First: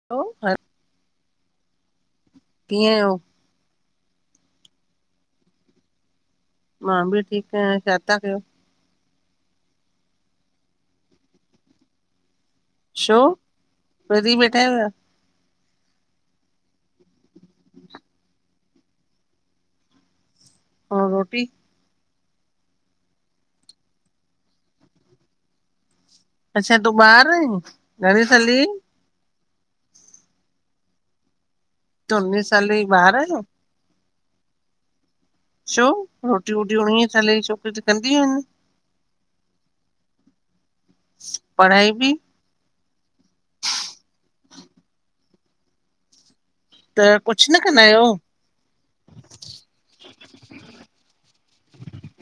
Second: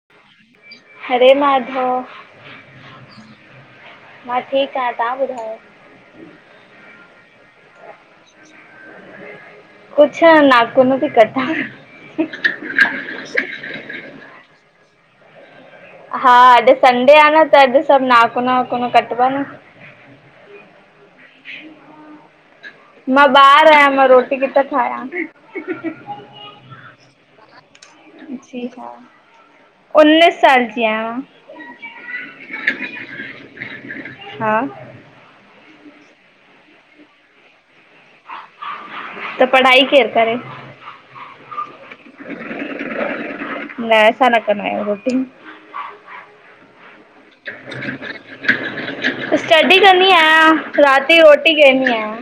[unintelligible] हरे माधव। कीअं आहियो? मां ठीकु आं, तां ॿुधायो? मां बि ठीकु आहियां, शाथा कयो? कुछ, नाखून पई कटां। शो, प्रदी वेठा आह्यो या। [unintelligible] हा अॼु संडे आहे न, त अॼु सभु नाखून वाखून कटबा न। ए रोटी? मां ॿार आयां, मां रोटी किथां ठायां। अच्छा तूं ॿार् आइं? उन्नीस साल की आहियां। तू उन्नीस साले इ ॿार आहीं न? हा। वो, रोटी वोटी उणिय साल ई छो कुझ कंदीयु आहिन, त पढ़ाई केरु करे पढ़ाई बि? [unintelligible] न असां न कंदा आहियूं रोटी। त कुझु न कंदा आहियो? स्टडी कंदी आहियां, रात जी रोटी केंदी आहिंयां।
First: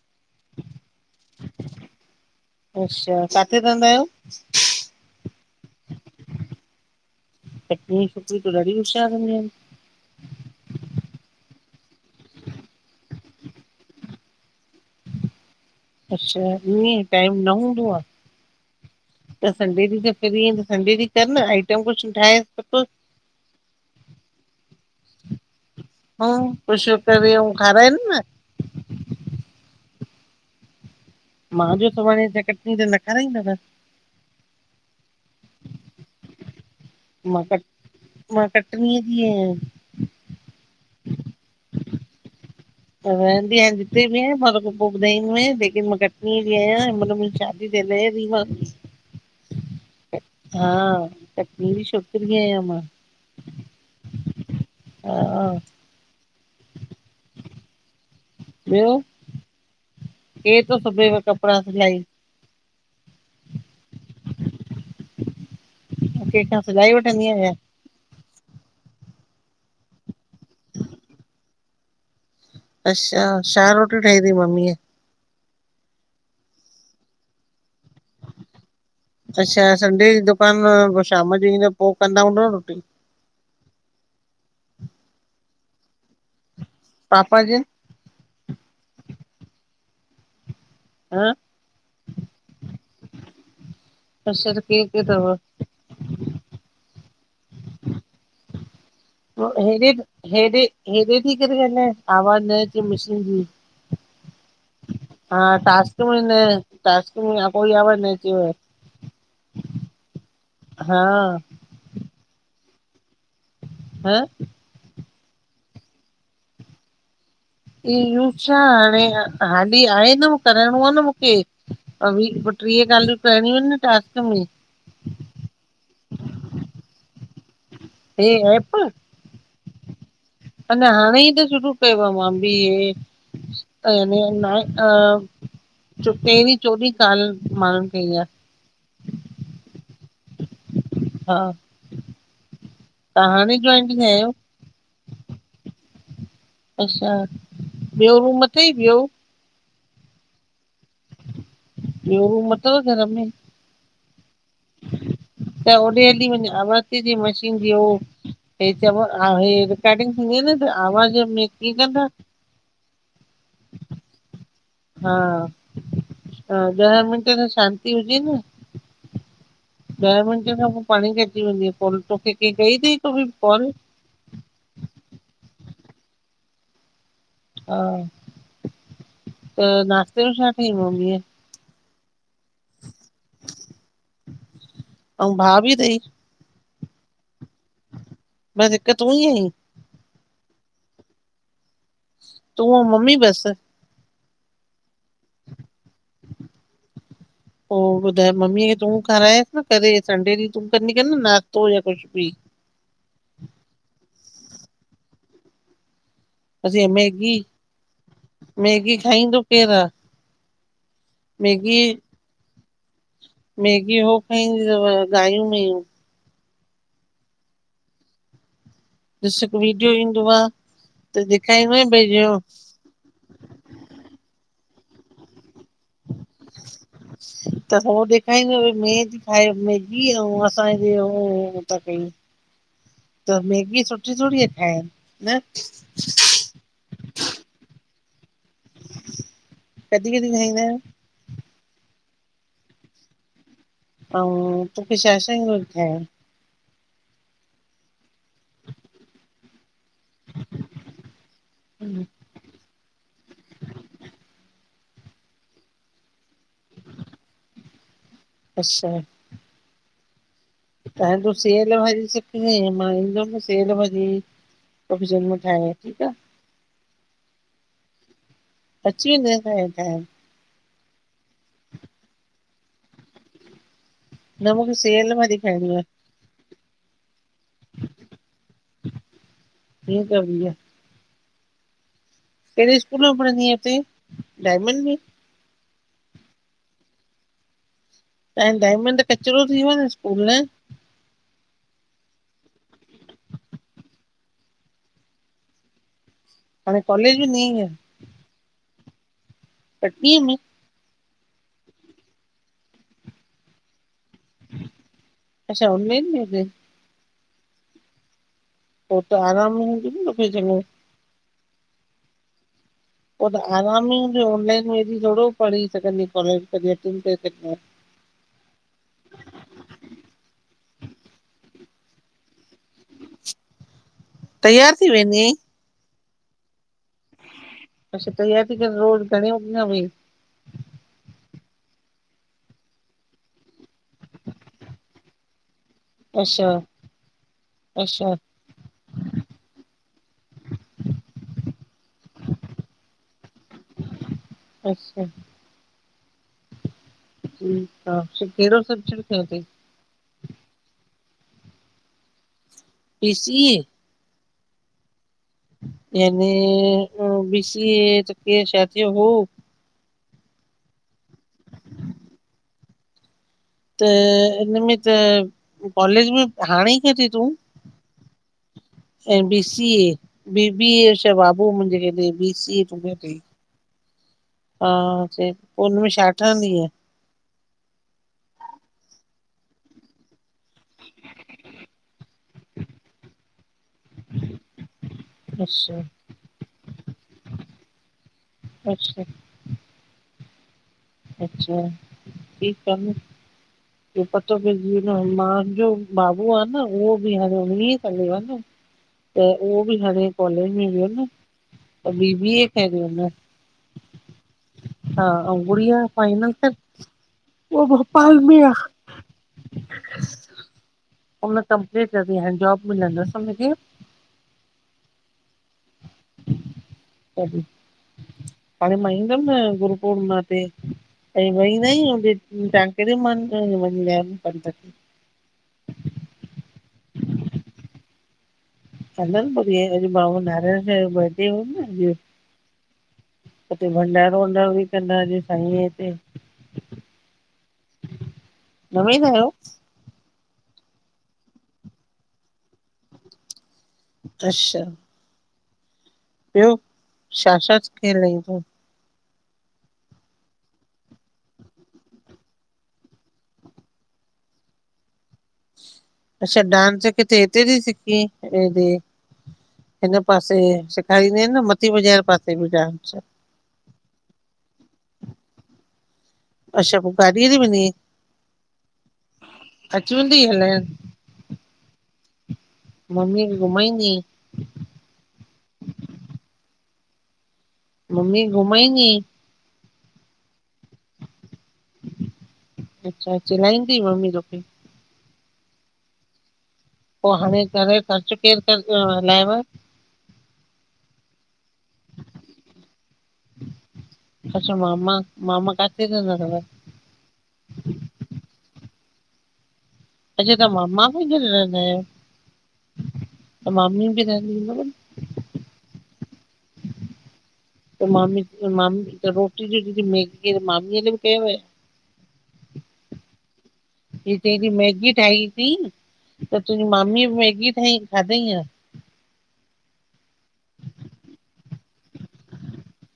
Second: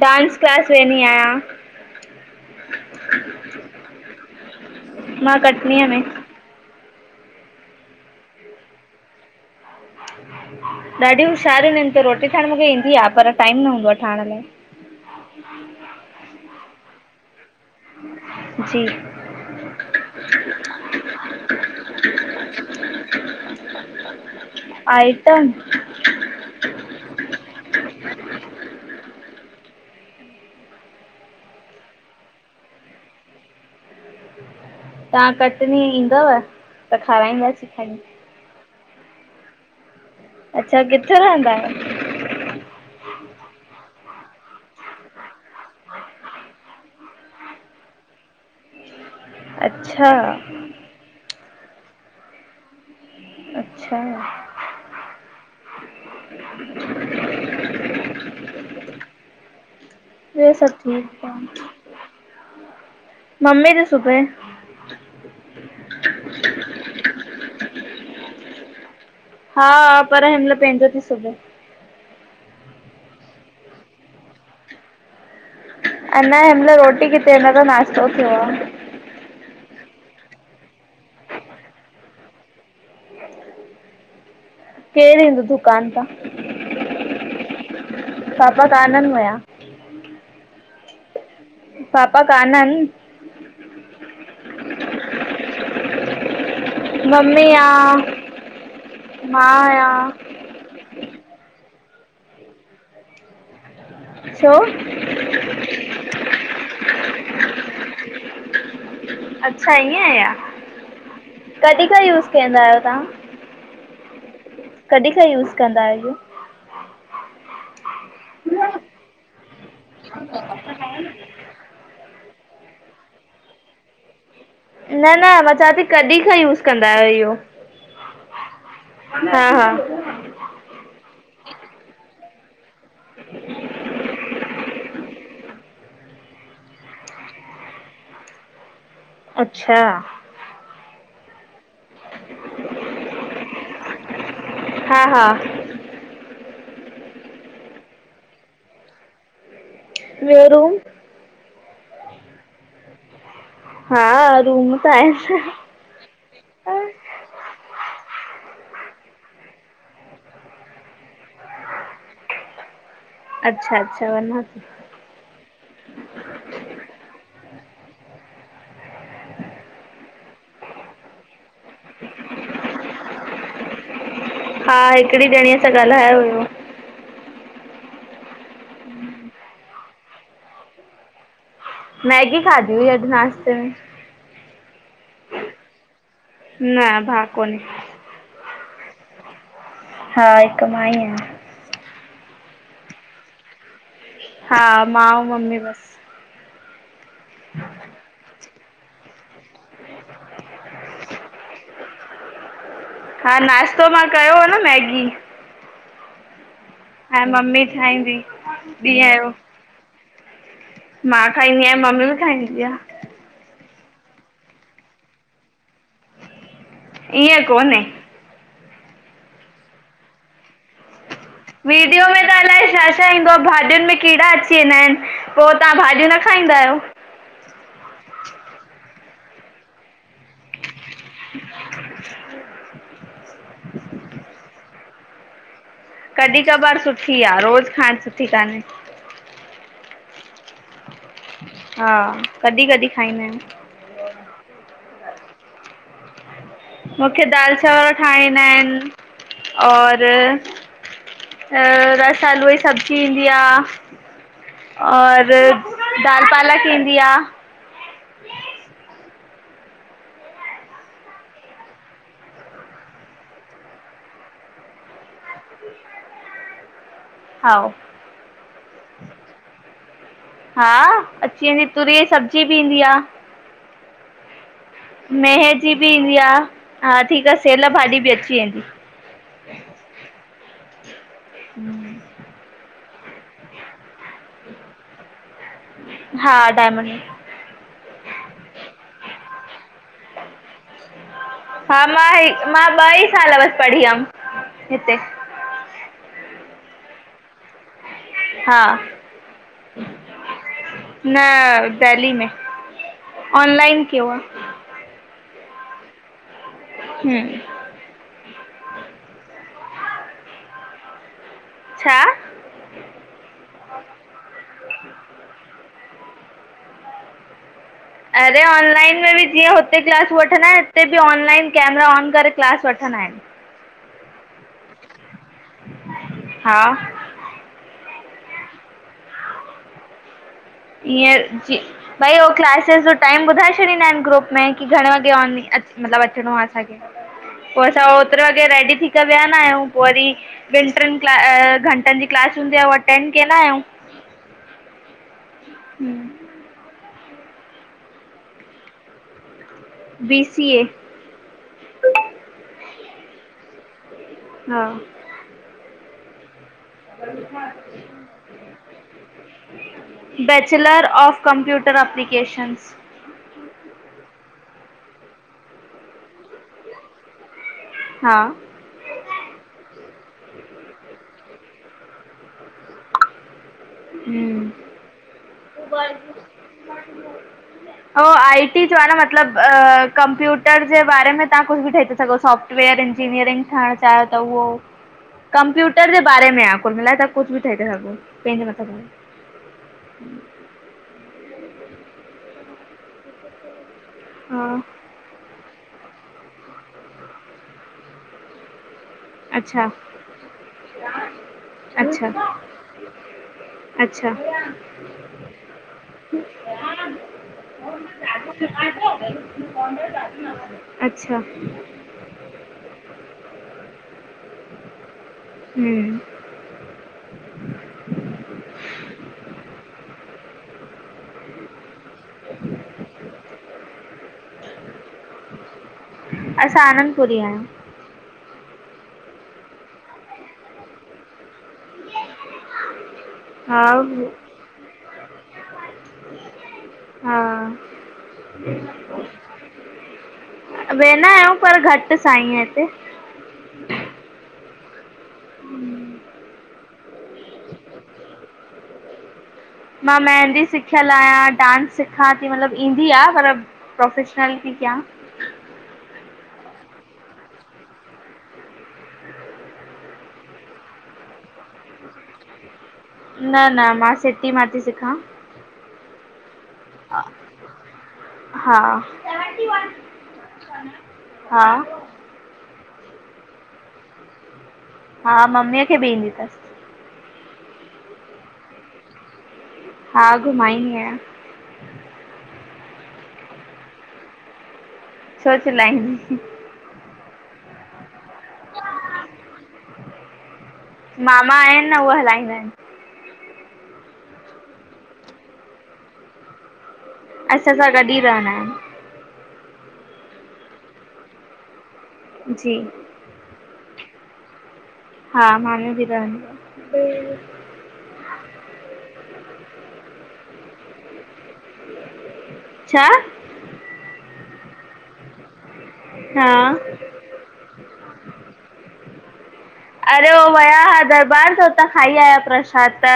डांस क्लास वेनी आहियां। अच्छा, काथे रहंदा आहियो मां कटनीअ में। कटनीय जी त ॾाढी होशियारु हूंदीयूं आहिन। ॾाढियूं होशियारियूं आहिनि त रोटी ठाहिण मुखे ईंदी आ, पर टाइम न हूंदो आ ठाहिण लाइ। [inaudible] अच्छा, ईएं टाइम न हूंदो आ। जी त संडे ॾींहुं त फ्री इन, संडे ॾींहुं कर न आइटम कुछु ठाहे सुठो। आइटम? हूं कुछु करे अऊं खाराएन न। मां जे सुभाणे कटनीय अचां त न खाराईंदव? तां कटनी ईंदव? त मां कट खाराईंदासीं खणी। मां कटनीअ जी आहियां। अच्छा, किथे रहंदा आहियो? रहंदी आहियां जिते बि आहिया मां तोखे पोइ ॿुधाईंदीमें, लेकिन मां कटनीअ जी आहियां, मन मुंहिंजी शादी [unintelligible] अच्छा। हां, कटनीअ जी छोकिरी आहियां मां। अच्छा। हा ॿियो ॿियो केरु तो सभु सुबेव ठीकु कपड़ा आहे सिलाई? मम्मी ती सुबे। कंहिं खां सिलाई वठंदी आ या? हा पर हिन महिल पंहिंजो ती सुबे। अच्छा, छा रोटियूं ठाहियूं तईं मम्मीअ? अना हिनमल रोटी किथे, अञां त नाश्तो थियो आ। अच्छा, संडे ॾीहुं दुकानु पोइ शाम जो ईंदो पोइ कंदा हूंदव न रोटी। केरु ईंदो दुकान तां? पपा जिनि। पापा काननि वया। हं! पापा काननि। अच्छा, त केर केर तव? मम्मी आ। मां हेॾे आहियां। हेॾे हेॾे थी करे ॻालाए, आवाज़ न अचे मशीन जी। छो। हा, टास्क में न, टास्क में कोई आवाज़ न अचेव। अच्छा ईअं आ या? हा। कॾी खां यूज़ कंदा आहियो तां? हं? कॾी खां यूज़ कंदा आहियो? ई यू छा, हाणे हाली आहे न, कराइणो आ न मुखे। बीह पो टीह काल्यू करणी इन न टास्क में। न न मां चवां ती कॾी खां यूज़ कंदा आहियो इहो? हे ऐप? हा हा। अञां हाणे ई त शुरू कयो मां बी हे। [unintelligible] टेवीं चोॾीं कॉलस माण्हुनि खईं आ। अच्छा हा, तव्हां हाणे जौइनिंग आहियो? हा हा अच्छा, ॿियो रूम अथई, ॿियो? ॿियो रूम ॿियो रूम अथव घर में? हा रूम त आहेन न त होॾे हली वञ आवाज़ ती अचे मशीन जी हो हे चव, हे रिकॉर्डिंग थींदी आ न, त आवाज़ में कियं कंदा? अच्छा, अच्छा वञा थी हा, हा ॾह मिंट त शांती हुजे न ॾह मिंटे खां पो पाणे ही कटजी वेंदी आ कॉल, तोखे केंह कई थई हिक बि कॉल? हा हिकिड़ी ॼणीअ सां ॻाल्हायो हुयो। हा त नाश्ते में छा ठाईं मम्मीअ? मैगी खादी हुई अॼु नास्ते में। अऊं भा भी थयी? न भा कोने बस हिक तूं ई आहीं? हा हिक मां ही आहियां। तूं अंऊँ मम्मी बस? हा मां अंऊँ मम्मी बस। पो ॿुधाए मम्मीअ खे तूं खाराएसि न करे संडे ॾींहुं तूं कंदी कर न नाश्तो या कुझ बि हा नाश्तो मां कयो हो न मैगी। बस ईआ ऐं मैगी, मम्मी ठाहींदी मैगी ॾींहं जो खाईंदो केर आ? मां खाईंदी आहियां, मम्मी बि खाईंदी आ। मैगी हो खाइंदियू थव गांईंयूं मेंहूं ईअं कोन्हे ॾिस हिकु वीडियो ईंदो आ त ॾेखाइंदो वीडियो भई में जो त अलाए छा भाॼियुनि में कीड़ा अची वेंदा आहिनि पो तव्हां भाॼियूं न खाईंदा आहियो? त हो ॾेखाइंदो आ भई मेंह थी खाए मैगी हीअ अंऊँ असां जे होओ था कयूं त मैगी सुठी थोड़ी आ खाइण न कॾहिं कबार सुठी आ, रोज़ु खाइणु सुठी कान्हे कॾहिं कॾहिं खाईंदा आहियो? हा कॾहिं-कॾहिं खाईंदा आहियूं। अऊं तोखे छा, छा ईंदो आ ठायण? मूंखे दाल चांवर ठाईंण ईंदा आहिनि और अ रस आलू जी सब्जी ईंदी आ और दाल पालक ईंदी आ अच्छा हाणे तूं सेयल भाॼी सिखजाईं मां ईंदम न त सेयल भाॼी तोखे चवंदिमा ठाएण ठीकु आहे हाओ अची वेंदई सायल ठाहेण हा अची वेंदी तुरीअ जी सब्जी बि ईंदी आ न मुखे सेयल भाॼी मेहे जी खाइणी बि ईंदी आ हा ठीक आं सेयल भाॼी बि अची वेंदी। ठीक आ भईया। केड़े स्कूल में पढ़ंदी आहीं हुते, डायमंड में? हा डायमंड में। त हाणे डायमंड त कचरो थी वियो आ न स्कूल न। हा मां हे मां ॿ ई साल पढ़ी हम हिते। हाणे कॉलेज वेंदी आहे छा? हा कटनीअ में, न देहली में ऑनलाइन कियो आ। अच्छा ऑनलाइन कयो तई। हम पो त आराम हुंदी न तोखे चंञो। छा पो त आराम ई हुंदई ऑनलाइन में बि थोड़ो पढ़ी सघंदीअ [unintelligible] अरे ऑनलाइन में बि जीअं हुते क्लास वठंदा आहिन हिते बि ऑनलाइन कैमरा ऑन करे क्लास वठंदा आहिन। तैयार थी वेंदी आईं। हा अच्छा तैयार थी करे, रोज घणे वॻे खां वेहीं? ईअं जी भई हो क्लासेस जो टाइम ॿुधाए छॾींदा आहिन ग्रुप में कि घणे वॻे ऑनलाइन अच मतलब अचणो आ अच्छा असांखे पो असां अच्छा ओतरे वॻे रेडी थी करे वेहंदा आयूं पो वरी ॿिन ट्रिन क्लास अ घंटन जी क्लास हूंदी आ हूअ अटेंड केंदा आयूं। अच्छा हम ठीक आ फिर केड़ो सब्जेक्ट खंयो तई? B C A B C A हा जेंमे बी सी ए त कीअं छा थियो हो बैचलर ऑफ कंप्यूटर एप्लीकेशन्स। त इन में त कॉलेज में हाणे ई कयो तई तूं। हा ऐं B C A B B A अछा बाबू मुंजे खईं तई बी सी ए तुंजो तई। हम हा सही पो हिनमें छा ठहंदीअ? [inaudible] हो आई टी जो आ ना मतलब अ कंप्यूटर जे बारे में तां कुछ बि ठही ता सघो सॉफ्ट वेयर ईंजिनियरिंग ठहण चाहे त उओ अच्छा कंप्यूटर जे बारे में आ कुल मिलाए करे तां कुछ बि ठही ता सघो। अच्छा [unintelligible] अच्छा ठीक आ न इयो पतो हा पैंजी वियो। न मांजो बाबू आ न उओ बि हाणे उणवीहं साले जो आ न। त उओ अच्छा बि हाणे कॉलेज में वियो न। बी बी अच्छा ऐं कयो तई उन अच्छा हा अऊं गुडीया? उह भोपाल में आ। [inaudible] उन कंप्लीट कयो तई हाणे जॉब मिलंदसि हम्म। तॾिहं हांणे मां इंदम न गुरू पूर्णिमा ते। कॾिहं वई न आहीं होॾे तव्हां कहिड़े म [unintelligible] संत खे? असां आनंदपुरी आहियुं। अनंदपुरी आहियो, अॼु बाबा नारायण शाह जो बर्डे हो न। अॼु हा उते भंडारो वंडारो भी कंदा साई हा न वेंदा आहियो? वेंदा आहियूं पर, घट साईं हिते। अच्छा। हम्म। ॿियो छा-छा सिखियल आहीं तूँ? मां मेहदी सिखियल आहियां, डांस सिखां थी मतलब ईंदी आ पर प्रोफेशनालिट ती किया। अच्छा डांस किथे, हिते ती सिखी हेॾ? हिन पासे सेखारींदियु आहिनि न मती बाज़ार पासे बि डांस। न न मां सिटी मां थी सिखां। अच्छा पो गाॾीअ ते वेंदी आहीं, हा अची वेंदी तई हलाइण? हा मम्मी खे घुमईंदी आहीं? हा मम्मीअ खे भी ईंदी तसि। मम्मी खे घुमाईंदी आहीं? हा, घुमाईंदी आहियां। अच्छा, चिल्लाईंदी तई मम्मी तोखे? छो चिलाईंदी। पो हाणे घर ख़र्च केर पियो हलाऐव? मामा आहिनि न उहे हलाईंदा आहिनि। अच्छा मामा, मामा काथे रहंदा तव? असां सां गॾु ही रहवंदा इन। अच्छा तव्हां मामा सां गॾु रहंदा आहियो? जी त मामी बि रहंदी हूंदव हा मामी भी रहंदी आ। त मामी, मामी त रोटी जी मैगी मामी ल भी कयव छा? चई थी मैगी ठाईसी त हा तुंहिंजी मामी भी मैगी ठाही खाधाई या? अरे हो विया हि दरबार त उतां खाई आया प्रसाद त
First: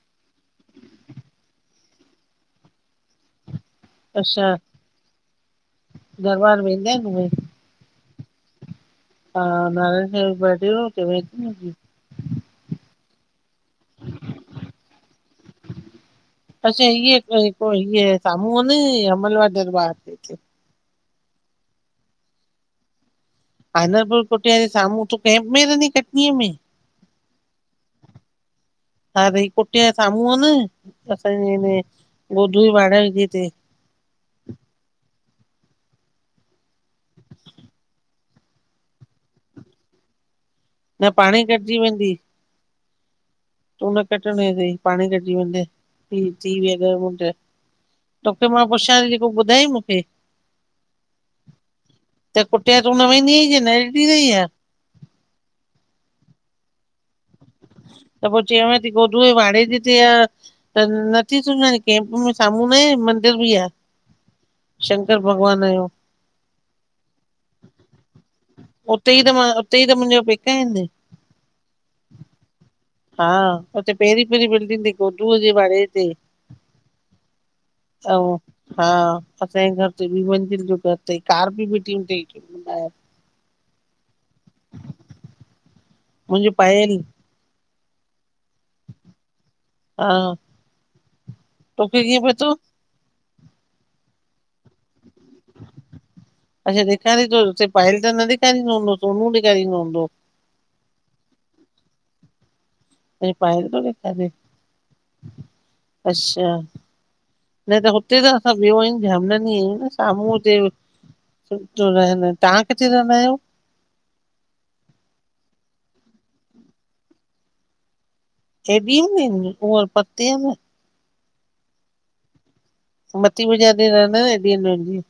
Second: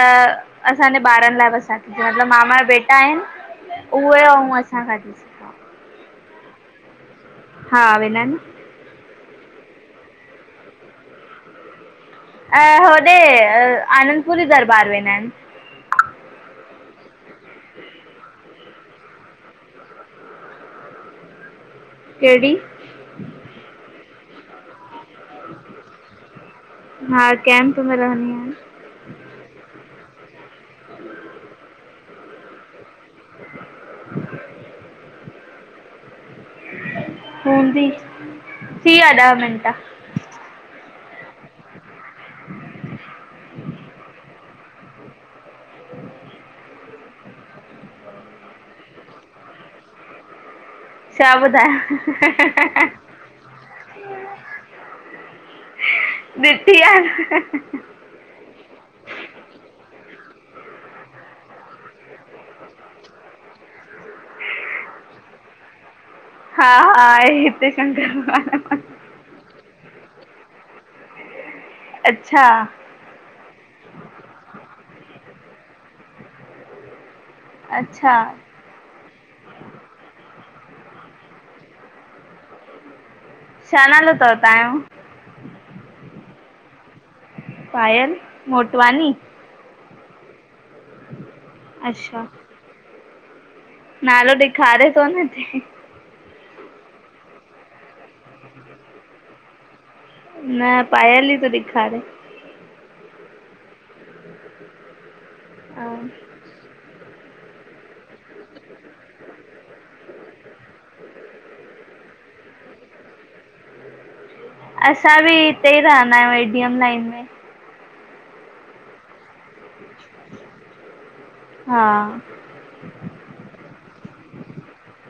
असांजे ॿारनि लाइ बस ठातीसी मतलब मामा जा बेटा आहिनि उहे अच्छा ऐं असां खाधीसी। दरबार वेंदा आहिनि उहे? हा वेंदा इन न। हा नारायण शाह जो बडे हुयो चवेती न अॼु। अ होॾे आनंदपुरी दरबार वेंदा इन। अच्छा इहे, इअं साम्हूं आ न अमल वारी दरबार। ते कहिड़ी? आनरबर कोटी साम्हूं [unintelligible] कैम्प में रहंदी आही कटनी में। हा कैंप में रहंदी आहियां हा त कुटिया जे साम्हूं आ न असांजे हिन गोलू जे वाड़ा जे हिते [unintelligible] [inaudible] हूंदी। थी वया ॾह मिन्ट। न पाणेही कटजी वेंदी। तूं न कटण वञ [unintelligible] पाणे कटिजी वेंदे, थी विया ॾह मिनट। तोखे मां पुछां जेको ॿुधाई मूंखे? छा त कुटिया तूं ॿुधायां न वेंदी आही छा, न ॾिठी थई छा? ॾिठी आहे न। त पोइ चवां थी [unintelligible] गोदू जीवाणु जे हिते आ त नथी सुञाणे केम्प में साम्हूं आहे मंदर बि आ। शंकर भॻवान जो। हा, आहे हिते शंकर भॻवान जो मंदिर। हुते ई त मां, हुते ई त मुंहिंजा पेका आहिनि। अच्छा। हा, हुते पहिरीं पहिरीं बिल्डिंग थी गोडूअ जे वाड़े ते। [unintelligible] अच्छा आऊं हा, असांजे घर टे मंज़िल जो घर तई। कार बि बीठी हूंदीे‌ हेठ। हा- छा नालो थव तव्हांजो? मुंहिंजो, पायल। पायल मोटवानी। हा, तोखें कींअ अच्छा पतो? नालो ॾेखारे थो न। अच्छा, ॾिखारे तो, हुते पायल त न डिखारिंदो हुंदो। सोनू डिखारिंदो हुंदो। न, पायल ई तो ॾिखारे। [unintelligible] पायल तो ॾिखारे, हा अच्छा। न त हुते त असां ॿियो आहियूं झामनानी। आहियूं। न साम्हूं हुते- सुठो रहंद। तव्हां किथे रहंदा आहियो? असां बि हिते ई रहंदा आहियूं एडीएम लाइन में। एडीएम लाइन में [unintelligible] हा। मती [unintelligible] न हेॾी एनर्जी।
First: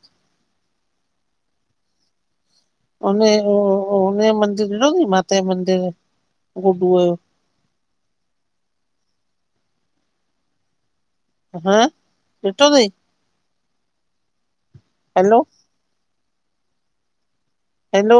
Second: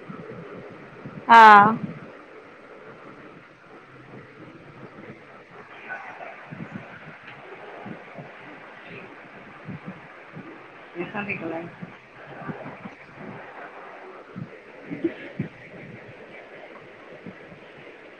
हा। हुन, हुन जो मंदिर ॾिठो थी माता जो मंदिर [unintelligible] जो। गुड्डूअ जो [inaudible] [unintelligible] हा, ॾिठो थई? हैलो। हैलो,